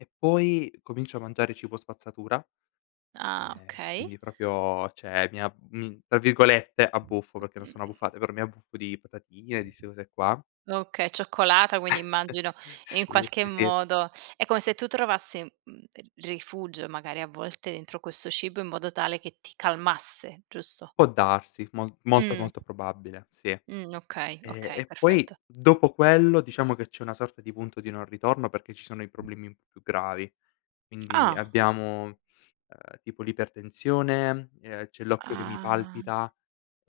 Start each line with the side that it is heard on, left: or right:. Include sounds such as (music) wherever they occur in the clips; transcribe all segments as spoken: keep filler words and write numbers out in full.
left: E poi comincio a mangiare cibo spazzatura,
right: Ah.
left: ehm,
right: Okay.
left: quindi propio ceh mi ab mi tra virgolette, "abbuffo", perché non sono abbuffate, però mi abbuffo di patatine, di ste cose qua.
right: Okay, cioccolata quindi
left: (chuckles)
right: immagino in
left: Sì,
right: qualche
left: ì, sì.
right: modo, è come se tu trovassi, mhmm, ehm, rifugio magari a volte entro questo cibo in modo tale che ti calmasse, giusto?
left: Può darsi, mol molto,
right: Mh.
left: molto probabile, sì.
right: Mh. Okay,
left: Ehm,
right: okay,
left: e poi
right: perfetto.
left: dopo quello diciamo che c'è una sorta di punto di non ritorno perché ci sono i problemi un po' più gravi. Quindi
right: Ah.
left: abbiamo, ehm, tipo l'ipertensione, ehm, c'è l'occhio che mi
right: Ah.
left: palpita,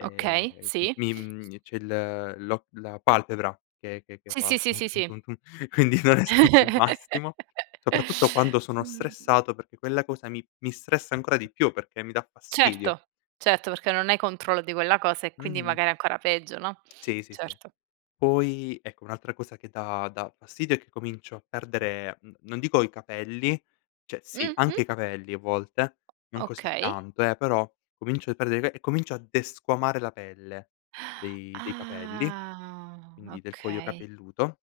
right: Okay,
left: m
right: sì.
left: mi, mhmm e c'è il l'occ la palpebra che che che
right: Sì, sì,
left: fa,
right: sì,
left: tum
right: sì,
left: tum
right: sì.
left: tum tum, quindi non è stato il massimo, soprattutto quando sono
right: (chuckles)
left: stressato, perché quella cosa mi mi stressa ancora di più, perché mi dà fastidio.
right: Certo, certo, perché non hai controllo di quella cosa e quindi
left: Mh-mh.
right: magari ancora peggio, no.
left: Sì, sì, sì.
right: Certo.
left: Poi, ecco, un'altra cosa che dà dà fastidio è che comincio a perdere, mhmm, non dico i capelli, ceh sì
right: Mh-mh.
left: anche i capelli a volte,
right: O
left: non
right: o
left: così
right: okay.
left: tanto, eh, però comincio a perdere i cape e comincio a desquamare la pelle
right: (gasps)
left: dei dei capelli,
right: Ah.
left: quindi del cuoio
right: Okay.
left: capelluto.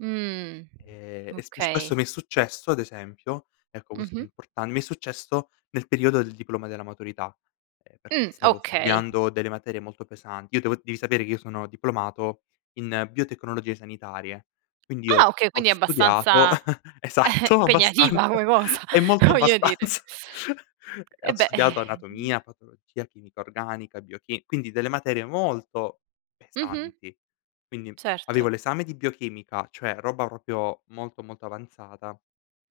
right: Mh.
left: Ehm, e sp e s questo
right: Okay.
left: mi è successo ad esempio, ecco questo è
right: Mh-mh.
left: importan mi è successo nel periodo del diploma della maturità, ehm, perché
right: Mh.
left: stavo
right: Okay.
left: studiando delle materie molto pesanti. Io devo devi sapere che io sono diplomato in biotecnologie sanitarie, quindi
right: Ah,
left: io
right: okay
left: ho
right: quindi è
left: studiato,
right: abbastanza
left: (chuckles)
right: (chuckles)
left: esatto,
right: impegnativa
left: abbastanza,
right: come cosa,
left: è molto
right: voglio dire.
left: abbastanza. (chuckles) E
right: Eh,
left: ho
right: beh.
left: studiato
right: (exhales)
left: anatomia, patologia, chimica organica, biochi quindi delle materie molto
right: Mh-mh.
left: pesanti. Quindi avevo
right: Certo.
left: l'esame di biochimica, cioè roba propio molto molto avanzata,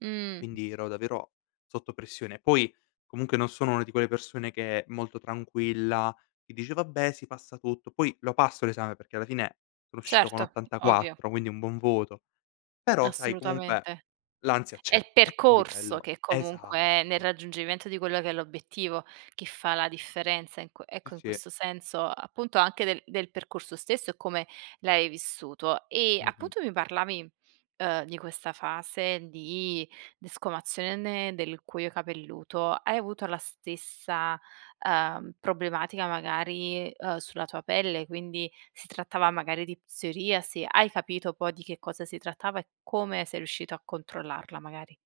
right: Mh.
left: quindi ero davvero sotto pressione. Poi comunque non sono una di quelle persone che è molto tranquilla, che dice: "Vabbè sì, passa tutto." Poi lo passo l'esame perché alla fine sono uscito con
right: Certo, ovvio.
left: ottantaquattro, quindi un buon voto; però sai comunque
right: Assolutamente.
left: l'ansia
right: È
left: c'è
right: il
left: e quindi
right: percorso
left: quello
right: che
left: esatto.
right: comunque, nel raggiungimento di quello che è l'obiettivo che fa la differenza in qu
left: Sì,
right: ecco in
left: sì.
right: questo senso, appunto anche del del percorso stesso e come l'hai vissuto. E
left: Mh-mh.
right: appunto mi parlavi, uhm, di questa fase di desquamazione del cuoio capelluto. Hai avuto la stessa, uhm, problematica magari, uhm, sulla tua pelle, quindi si trattava magari di psoriasi, hai capito poi di che cosa si trattava e come sei riuscito a controllarla magari?